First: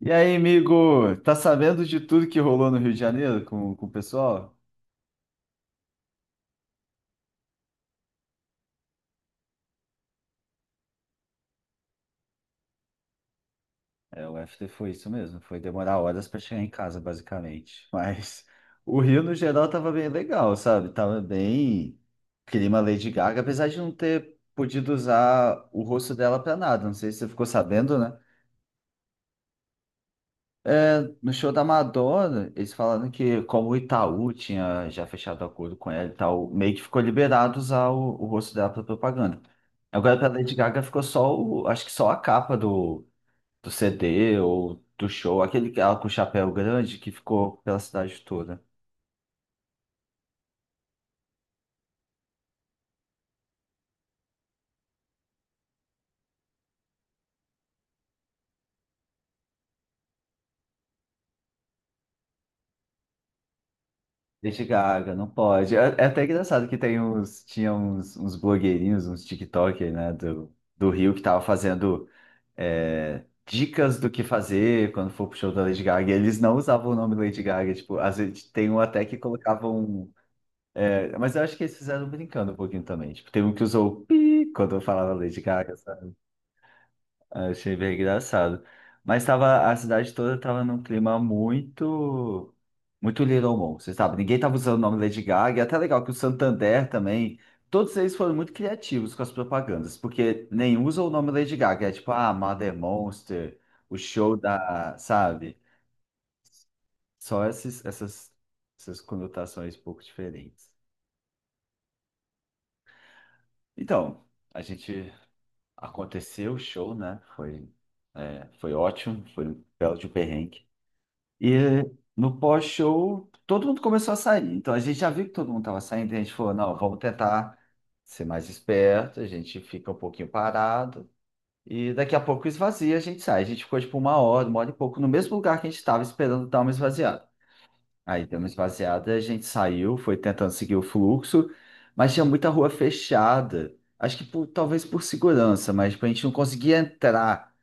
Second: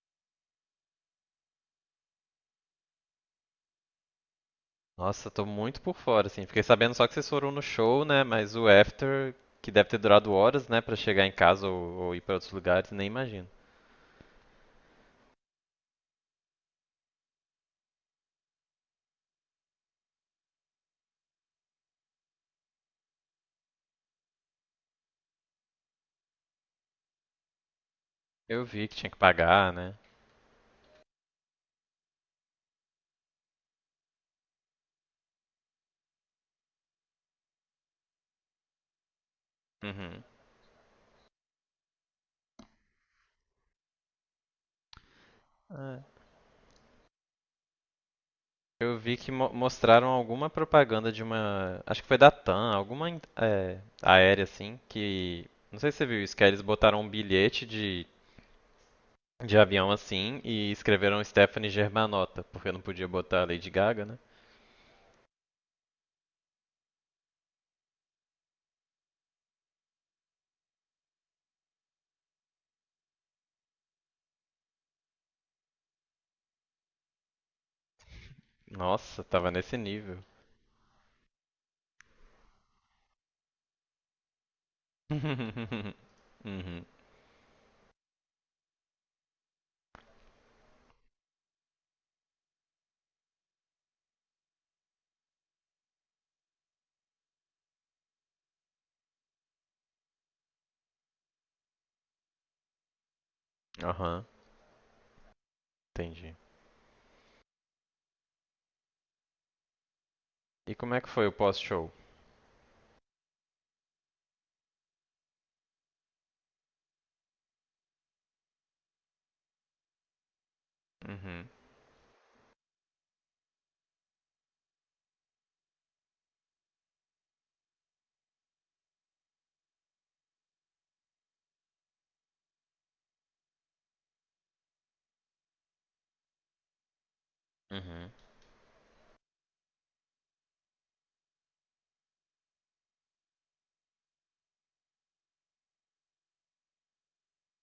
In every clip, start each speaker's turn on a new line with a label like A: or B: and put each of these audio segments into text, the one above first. A: E aí, amigo? Tá sabendo de tudo que rolou no Rio de Janeiro com o pessoal?
B: Nossa, tô muito por fora, assim. Fiquei sabendo só que vocês foram no show, né? Mas o after, que deve ter durado horas, né, pra chegar em casa ou ir pra outros lugares, nem imagino.
A: É, o FT foi isso mesmo. Foi demorar horas para chegar em casa, basicamente. Mas o Rio, no geral, tava bem legal, sabe? Tava bem clima Lady Gaga, apesar de não ter podido usar o rosto dela para nada. Não sei se você ficou sabendo, né?
B: Eu vi que tinha que pagar, né?
A: No show da Madonna, eles falando que como o Itaú tinha já fechado acordo com ela e tal, meio que ficou liberado usar o rosto dela para propaganda. Agora
B: Uhum.
A: para Lady Gaga ficou só o, acho que só a capa do CD ou do show, aquele que ela com o
B: É.
A: chapéu grande que ficou pela cidade toda.
B: Eu vi que mostraram alguma propaganda de uma. Acho que foi da TAM, alguma aérea, assim, que. Não sei se você viu isso, que aí eles botaram um bilhete de avião assim e escreveram Stephanie Germanotta, porque não podia botar a Lady Gaga, né?
A: Lady Gaga, não pode. É, é até engraçado que tem uns, tinha uns, uns blogueirinhos, uns TikTokers, né, do Rio que tava fazendo dicas do que fazer quando for pro show da Lady Gaga. E eles não usavam o nome Lady Gaga, tipo, às vezes tem um até que
B: Nossa, tava nesse
A: colocavam.
B: nível.
A: É, mas eu acho que eles fizeram brincando um pouquinho também. Tipo, tem um que usou o pi quando eu falava Lady Gaga, sabe?
B: Uhum.
A: Eu achei bem engraçado. Mas tava, a cidade toda tava num clima muito, muito Little Mon, você sabe? Ninguém tava usando o nome Lady Gaga. E é até legal que o Santander também, todos eles foram muito criativos com as propagandas, porque nem usa o nome Lady Gaga. É tipo, ah, Mother Monster, o
B: Aham,
A: show da, sabe?
B: entendi.
A: Só esses, essas, essas conotações um pouco diferentes.
B: E como é que foi o pós-show?
A: Então, a gente aconteceu o show, né? Foi, foi ótimo, foi um belo de um perrengue.
B: Uhum.
A: E no pós-show, todo mundo começou a sair. Então a gente já viu que todo mundo estava saindo, e a gente falou, não, vamos tentar ser mais esperto, a gente fica um pouquinho parado. E daqui a pouco esvazia, a gente sai. A gente ficou tipo uma hora e pouco, no mesmo lugar que a gente estava esperando dar uma esvaziada.
B: Uhum.
A: Aí deu uma esvaziada, a gente saiu, foi tentando seguir o fluxo, mas tinha muita rua fechada. Acho que talvez por segurança, mas tipo, a gente não conseguia entrar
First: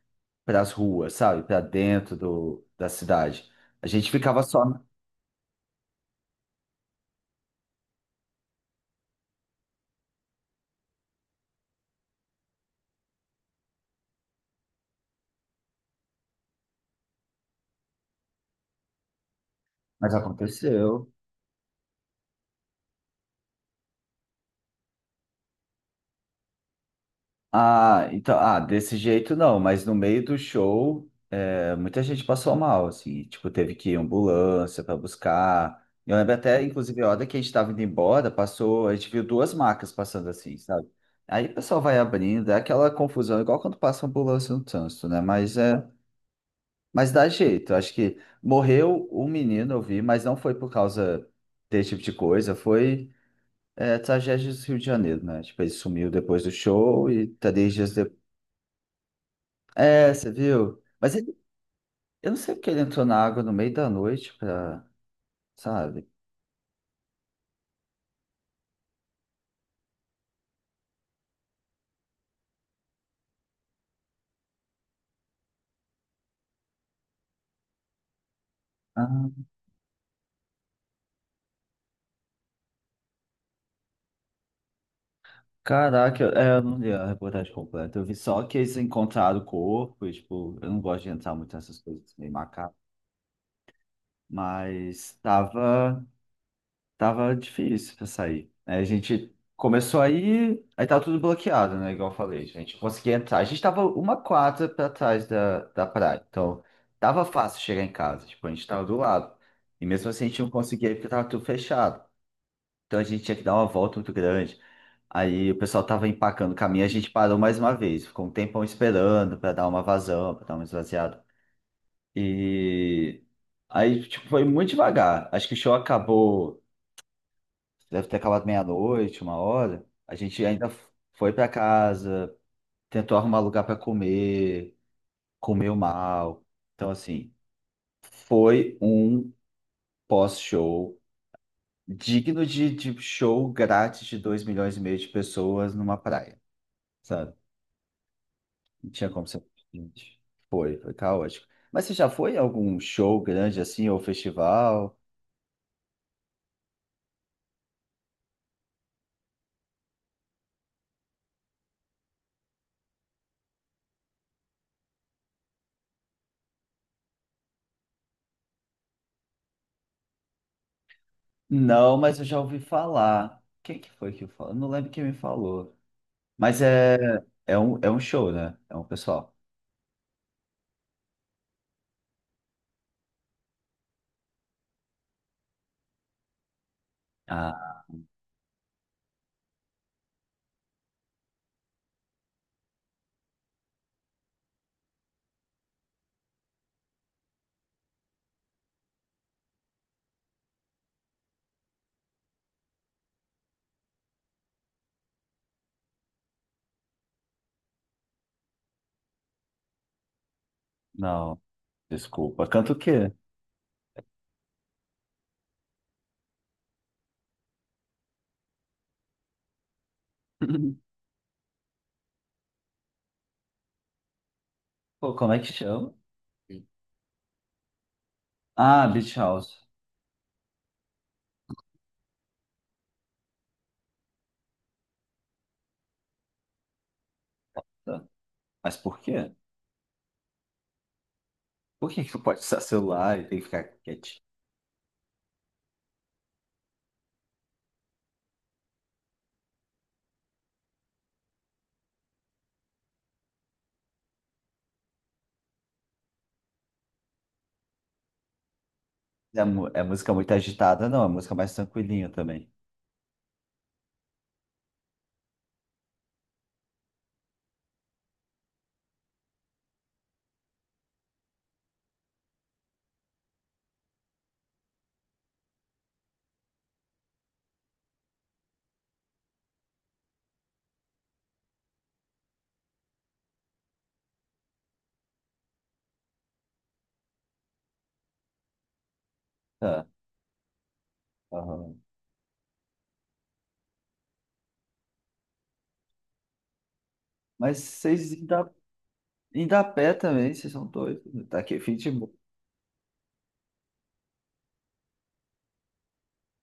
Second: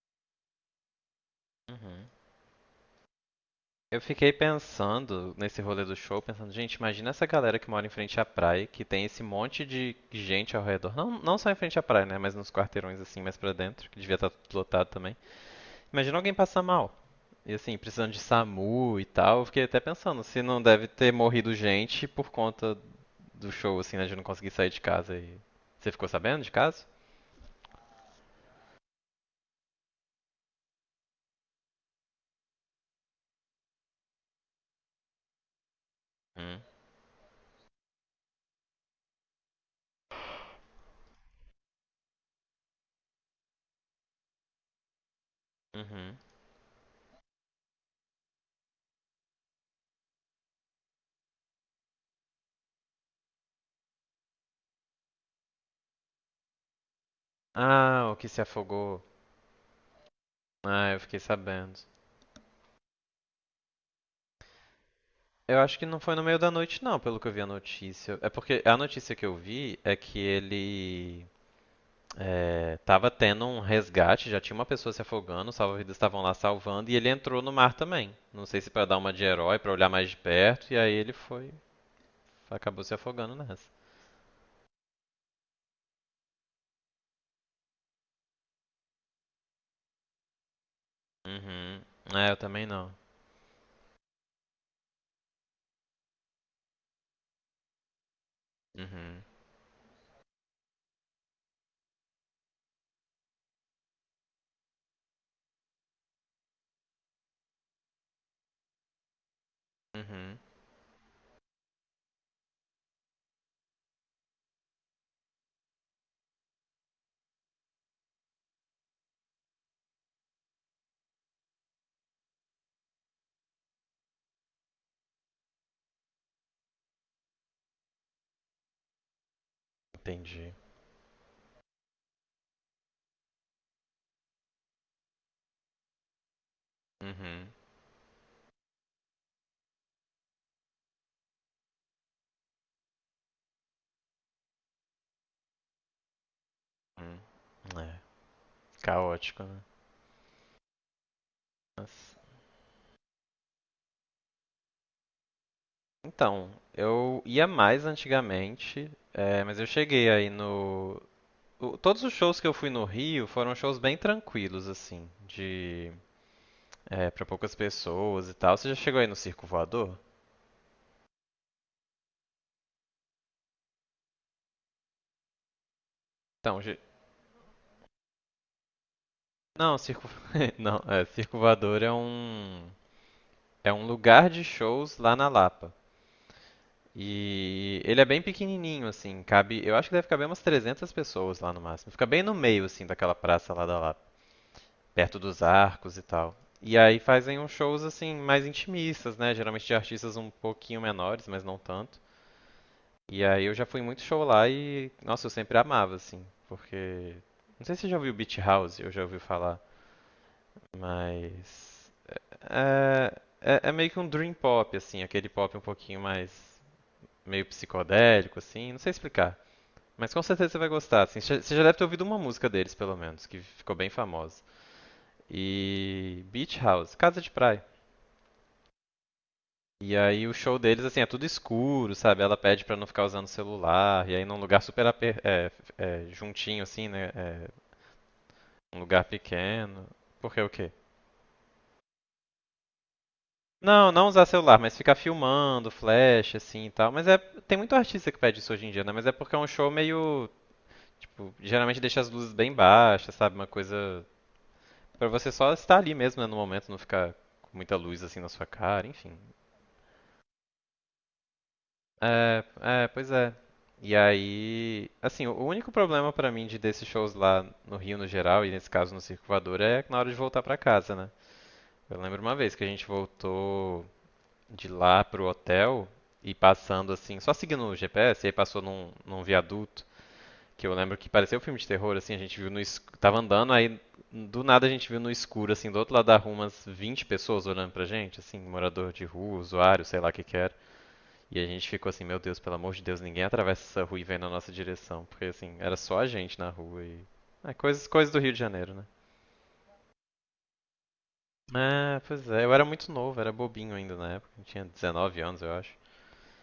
A: para as ruas, sabe? Para
B: Uhum.
A: dentro do, da cidade. A
B: Eu
A: gente
B: fiquei
A: ficava só.
B: pensando nesse rolê do show, pensando, gente, imagina essa galera que mora em frente à praia, que tem esse monte de gente ao redor. Não, não só em frente à praia, né? Mas nos quarteirões assim, mais pra dentro, que devia estar tudo lotado também. Imagina alguém passar mal. E assim, precisando de SAMU e tal. Eu fiquei até
A: Mas
B: pensando, se não deve
A: aconteceu.
B: ter morrido gente por conta do show, assim, né? De não conseguir sair de casa e. Você ficou sabendo de caso?
A: Ah, então, ah, desse jeito não, mas no meio do show, muita gente passou mal, assim, tipo, teve que ir em ambulância para buscar. Eu lembro
B: Hum.
A: até, inclusive, a hora que a gente estava indo embora, passou, a gente viu duas macas passando assim, sabe? Aí o pessoal vai abrindo, é aquela confusão, igual quando passa ambulância no trânsito, né? Mas é,
B: Uhum.
A: mas dá jeito. Acho que morreu um menino, eu vi, mas não foi por causa desse tipo de coisa, foi. É, tragédias do Rio de Janeiro, né? Tipo, ele sumiu depois do show e três dias
B: Ah, o
A: depois.
B: que se afogou.
A: É, você viu?
B: Ah, eu
A: Mas
B: fiquei
A: ele,
B: sabendo.
A: eu não sei porque ele entrou na água no meio da noite pra,
B: Eu acho que não
A: sabe?
B: foi no meio da noite, não, pelo que eu vi a notícia. É porque a notícia que eu vi é que ele tava tendo um resgate, já tinha uma pessoa se afogando, os salva-vidas estavam lá salvando, e ele entrou no mar também. Não sei se pra dar uma de
A: Ah,
B: herói, pra olhar mais de perto, e aí ele foi, acabou se afogando nessa.
A: caraca, eu, eu não li a reportagem completa. Eu vi só que eles encontraram o corpo e, tipo, eu não gosto de entrar muito
B: Uhum.
A: nessas coisas
B: É,
A: meio
B: eu também
A: macabras.
B: não.
A: Mas tava. Tava difícil pra sair. Aí a
B: Uhum.
A: gente começou aí, aí tava tudo bloqueado, né? Igual eu falei, a gente conseguia entrar. A gente tava uma quadra pra trás da praia, então tava fácil chegar em casa, tipo, a gente tava do lado. E mesmo assim a
B: Uhum.
A: gente não conseguia ir porque tava tudo fechado. Então a gente tinha que dar uma volta muito grande. Aí o pessoal tava empacando o caminho, a gente parou mais uma vez, ficou um tempão esperando pra dar uma vazão, pra dar uma esvaziada. E aí, tipo, foi muito devagar. Acho que o show acabou. Deve ter acabado meia-noite, uma hora. A gente
B: Entendi.
A: ainda foi para casa, tentou arrumar lugar para comer, comeu mal. Então, assim,
B: Uhum.
A: foi um pós-show digno de show grátis de 2 milhões e meio de pessoas numa praia, sabe?
B: Uhum. É,
A: Não tinha como
B: caótico,
A: ser
B: né?
A: diferente. Foi, foi caótico. Mas você já
B: Nossa.
A: foi em algum show grande assim, ou festival?
B: Então, eu ia mais antigamente, mas eu cheguei aí no. Todos os shows que eu fui no Rio foram shows bem tranquilos, assim, de. É, pra poucas pessoas e tal. Você já chegou aí no Circo Voador?
A: Não, mas eu já ouvi falar. Quem que foi que falou? Eu não lembro quem me falou.
B: Então,
A: Mas é, é um show, né? É um pessoal.
B: não, Circo. Não, é, Circo Voador é um. É um lugar de shows lá na Lapa. E
A: Ah,
B: ele é bem pequenininho, assim, cabe. Eu acho que deve caber umas 300 pessoas lá no máximo. Fica bem no meio, assim, daquela praça lá da Lapa. Perto dos arcos e tal. E aí fazem uns shows assim mais intimistas, né? Geralmente de artistas um pouquinho menores, mas não tanto. E aí eu já fui muito show lá e, nossa, eu sempre amava assim, porque não sei se você já ouviu Beach House, eu já ouvi falar,
A: não,
B: mas
A: desculpa. Canta o quê?
B: é meio que um dream pop assim, aquele pop um pouquinho mais meio psicodélico assim, não sei explicar. Mas com certeza você vai gostar, assim. Você já deve ter ouvido uma música deles, pelo menos, que ficou bem famosa.
A: Pô, como é que chama?
B: E Beach House, Casa de Praia.
A: Ah, Beach House.
B: E aí o show deles, assim, é tudo escuro, sabe? Ela pede pra não ficar usando celular, e aí num lugar super aper- é, é, juntinho, assim, né? É,
A: Tá. Mas
B: um
A: por
B: lugar
A: quê?
B: pequeno. Porque o quê?
A: Por que que não pode usar celular e tem que ficar
B: Não, não
A: quietinho?
B: usar celular, mas ficar filmando, flash, assim e tal. Mas é, tem muito artista que pede isso hoje em dia, né? Mas é porque é um show meio, tipo, geralmente deixa as luzes bem baixas, sabe? Uma coisa pra você só estar ali mesmo, né, no momento, não ficar com muita luz assim na sua cara, enfim.
A: É, é música muito agitada, não. É música mais tranquilinha também.
B: Pois é. E aí, assim, o único problema pra mim de desses shows lá no Rio no geral, e nesse caso no Circo Voador, é na hora de voltar pra casa, né? Eu lembro uma vez que a gente voltou de lá pro hotel e passando assim, só seguindo o GPS, e aí passou num viaduto, que eu lembro que parecia um filme de terror, assim, a gente viu no escuro, tava andando, aí do nada a gente viu no escuro, assim, do outro lado da rua umas 20 pessoas olhando pra gente, assim, morador de rua, usuário,
A: Tá.
B: sei lá o que que era. E a gente
A: Aham.
B: ficou assim, meu Deus, pelo amor de Deus, ninguém atravessa essa rua e vem na nossa direção. Porque assim, era só a gente na rua e. Ah,
A: Mas
B: coisas, coisas
A: vocês
B: do Rio de
A: ainda,
B: Janeiro, né?
A: ainda a pé também, vocês são doidos, né? Tá aqui, fim de...
B: Ah, pois é, eu era muito novo, era bobinho ainda na época. Eu tinha 19 anos, eu acho.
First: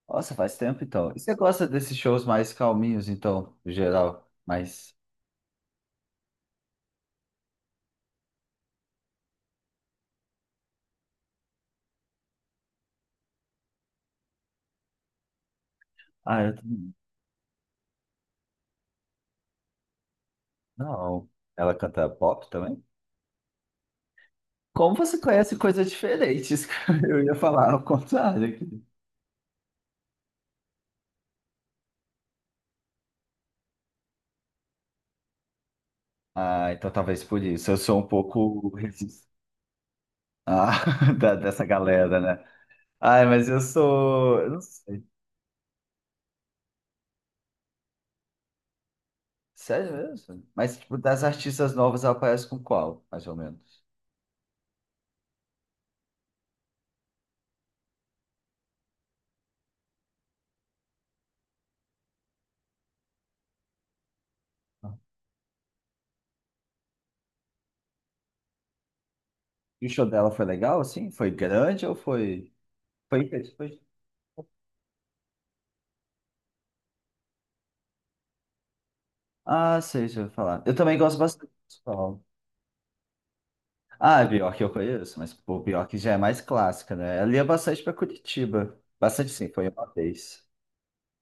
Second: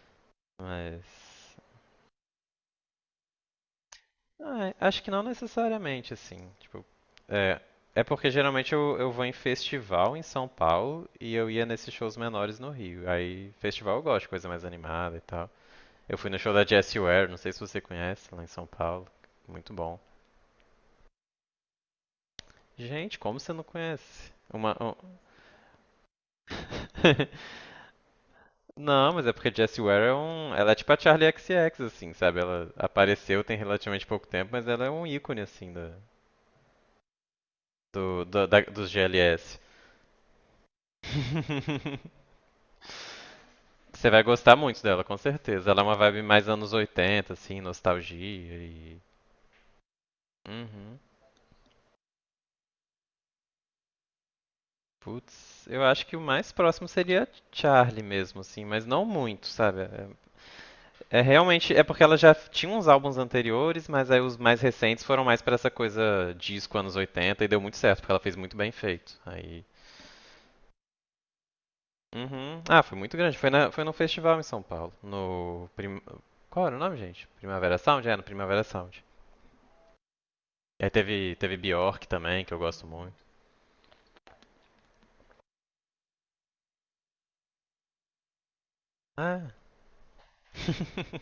A: Nossa, faz tempo
B: Mas.
A: então. E você gosta desses shows mais calminhos, então, no geral?
B: Ah,
A: Mas.
B: acho que não necessariamente, assim. Tipo, é, é porque geralmente eu vou em festival em São Paulo e eu ia nesses shows menores no Rio. Aí, festival eu gosto, coisa mais animada e tal. Eu fui no
A: Ah,
B: show
A: eu
B: da
A: também.
B: Jessie Ware, não sei se você conhece, lá em São Paulo. Muito bom.
A: Não. Ela canta pop também?
B: Gente, como você não conhece? Uma.
A: Como você conhece coisas diferentes? Eu ia falar ao contrário aqui.
B: Não, mas é porque Jessie Ware é um. Ela é tipo a Charlie X X assim, sabe? Ela apareceu tem relativamente pouco tempo, mas ela é um ícone, assim, da,
A: Ah, então talvez por isso. Eu sou um
B: do, do- da-
A: pouco
B: dos
A: resistente
B: GLS.
A: dessa galera, né? Ai, mas eu
B: Você vai
A: sou. Eu
B: gostar
A: não
B: muito dela,
A: sei.
B: com certeza. Ela é uma vibe mais anos 80, assim, nostalgia e.
A: Sério mesmo? Mas, tipo,
B: Uhum.
A: das artistas novas, ela aparece com qual, mais ou menos?
B: Putz, eu acho que o mais próximo seria Charlie mesmo, assim, mas não muito, sabe? É realmente, é porque ela já tinha uns álbuns anteriores, mas aí os mais
A: Ah.
B: recentes foram mais pra essa coisa disco anos 80 e deu muito certo, porque ela fez muito bem feito. Aí.
A: E o show dela foi legal, assim? Foi grande ou foi.
B: Uhum. Ah, foi muito
A: Foi.
B: grande.
A: Foi...
B: Foi no festival em São Paulo. No. Prim... Qual era o nome, gente? Primavera Sound? É, no Primavera Sound.
A: Ah, sei, deixa eu falar. Eu
B: E aí
A: também gosto bastante
B: teve
A: do
B: Bjork
A: pessoal.
B: também, que eu gosto muito.
A: Ah, a Bjork eu conheço, mas pô, Bjork já é mais clássica, né? Ela ia bastante pra Curitiba. Bastante sim,
B: Ah.
A: foi uma vez.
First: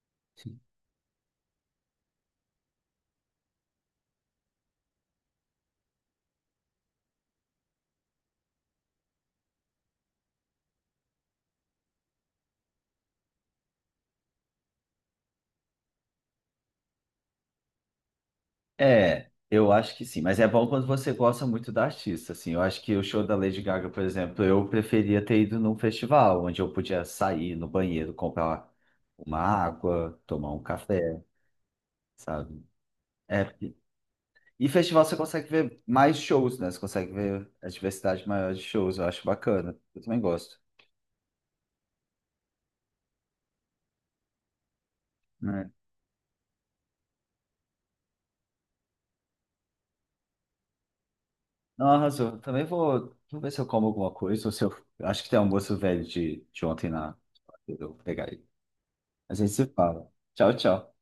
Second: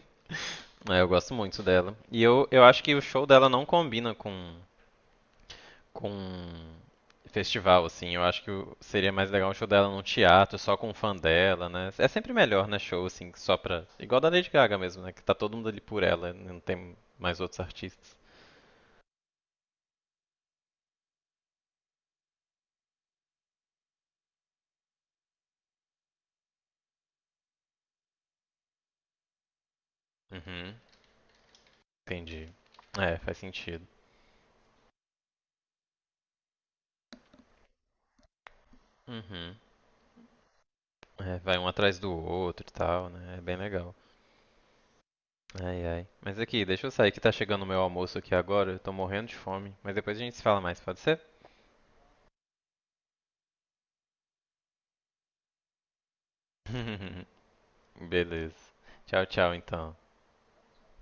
B: É, eu gosto muito dela. E eu acho que o show dela não combina com festival, assim. Eu acho que seria mais legal um show dela num teatro, só com um fã dela, né? É sempre melhor, né, show, assim, só pra... Igual da Lady Gaga mesmo, né? Que tá todo mundo ali por ela, não tem mais outros artistas.
A: É, eu acho que sim, mas é bom quando você gosta muito da artista, assim. Eu acho que o show da Lady Gaga, por exemplo, eu preferia ter ido num festival, onde eu podia sair no banheiro, comprar uma água, tomar um
B: Uhum,
A: café,
B: entendi.
A: sabe?
B: É, faz
A: É, porque...
B: sentido.
A: e festival você consegue ver mais shows, né? Você consegue ver a diversidade maior de shows, eu acho
B: Uhum.
A: bacana. Eu também gosto.
B: É, vai um atrás do outro e tal, né? É bem legal. Ai, ai. Mas aqui, deixa eu sair que tá chegando o meu almoço aqui agora. Eu tô morrendo de fome. Mas depois a gente se fala mais, pode ser?
A: Não, arrasou. Também vou, vou ver se eu como alguma coisa, ou se eu. Acho que tem almoço velho de ontem na. Eu vou pegar aí.
B: Beleza. Tchau,
A: A gente
B: tchau,
A: se
B: então.
A: fala. Tchau, tchau.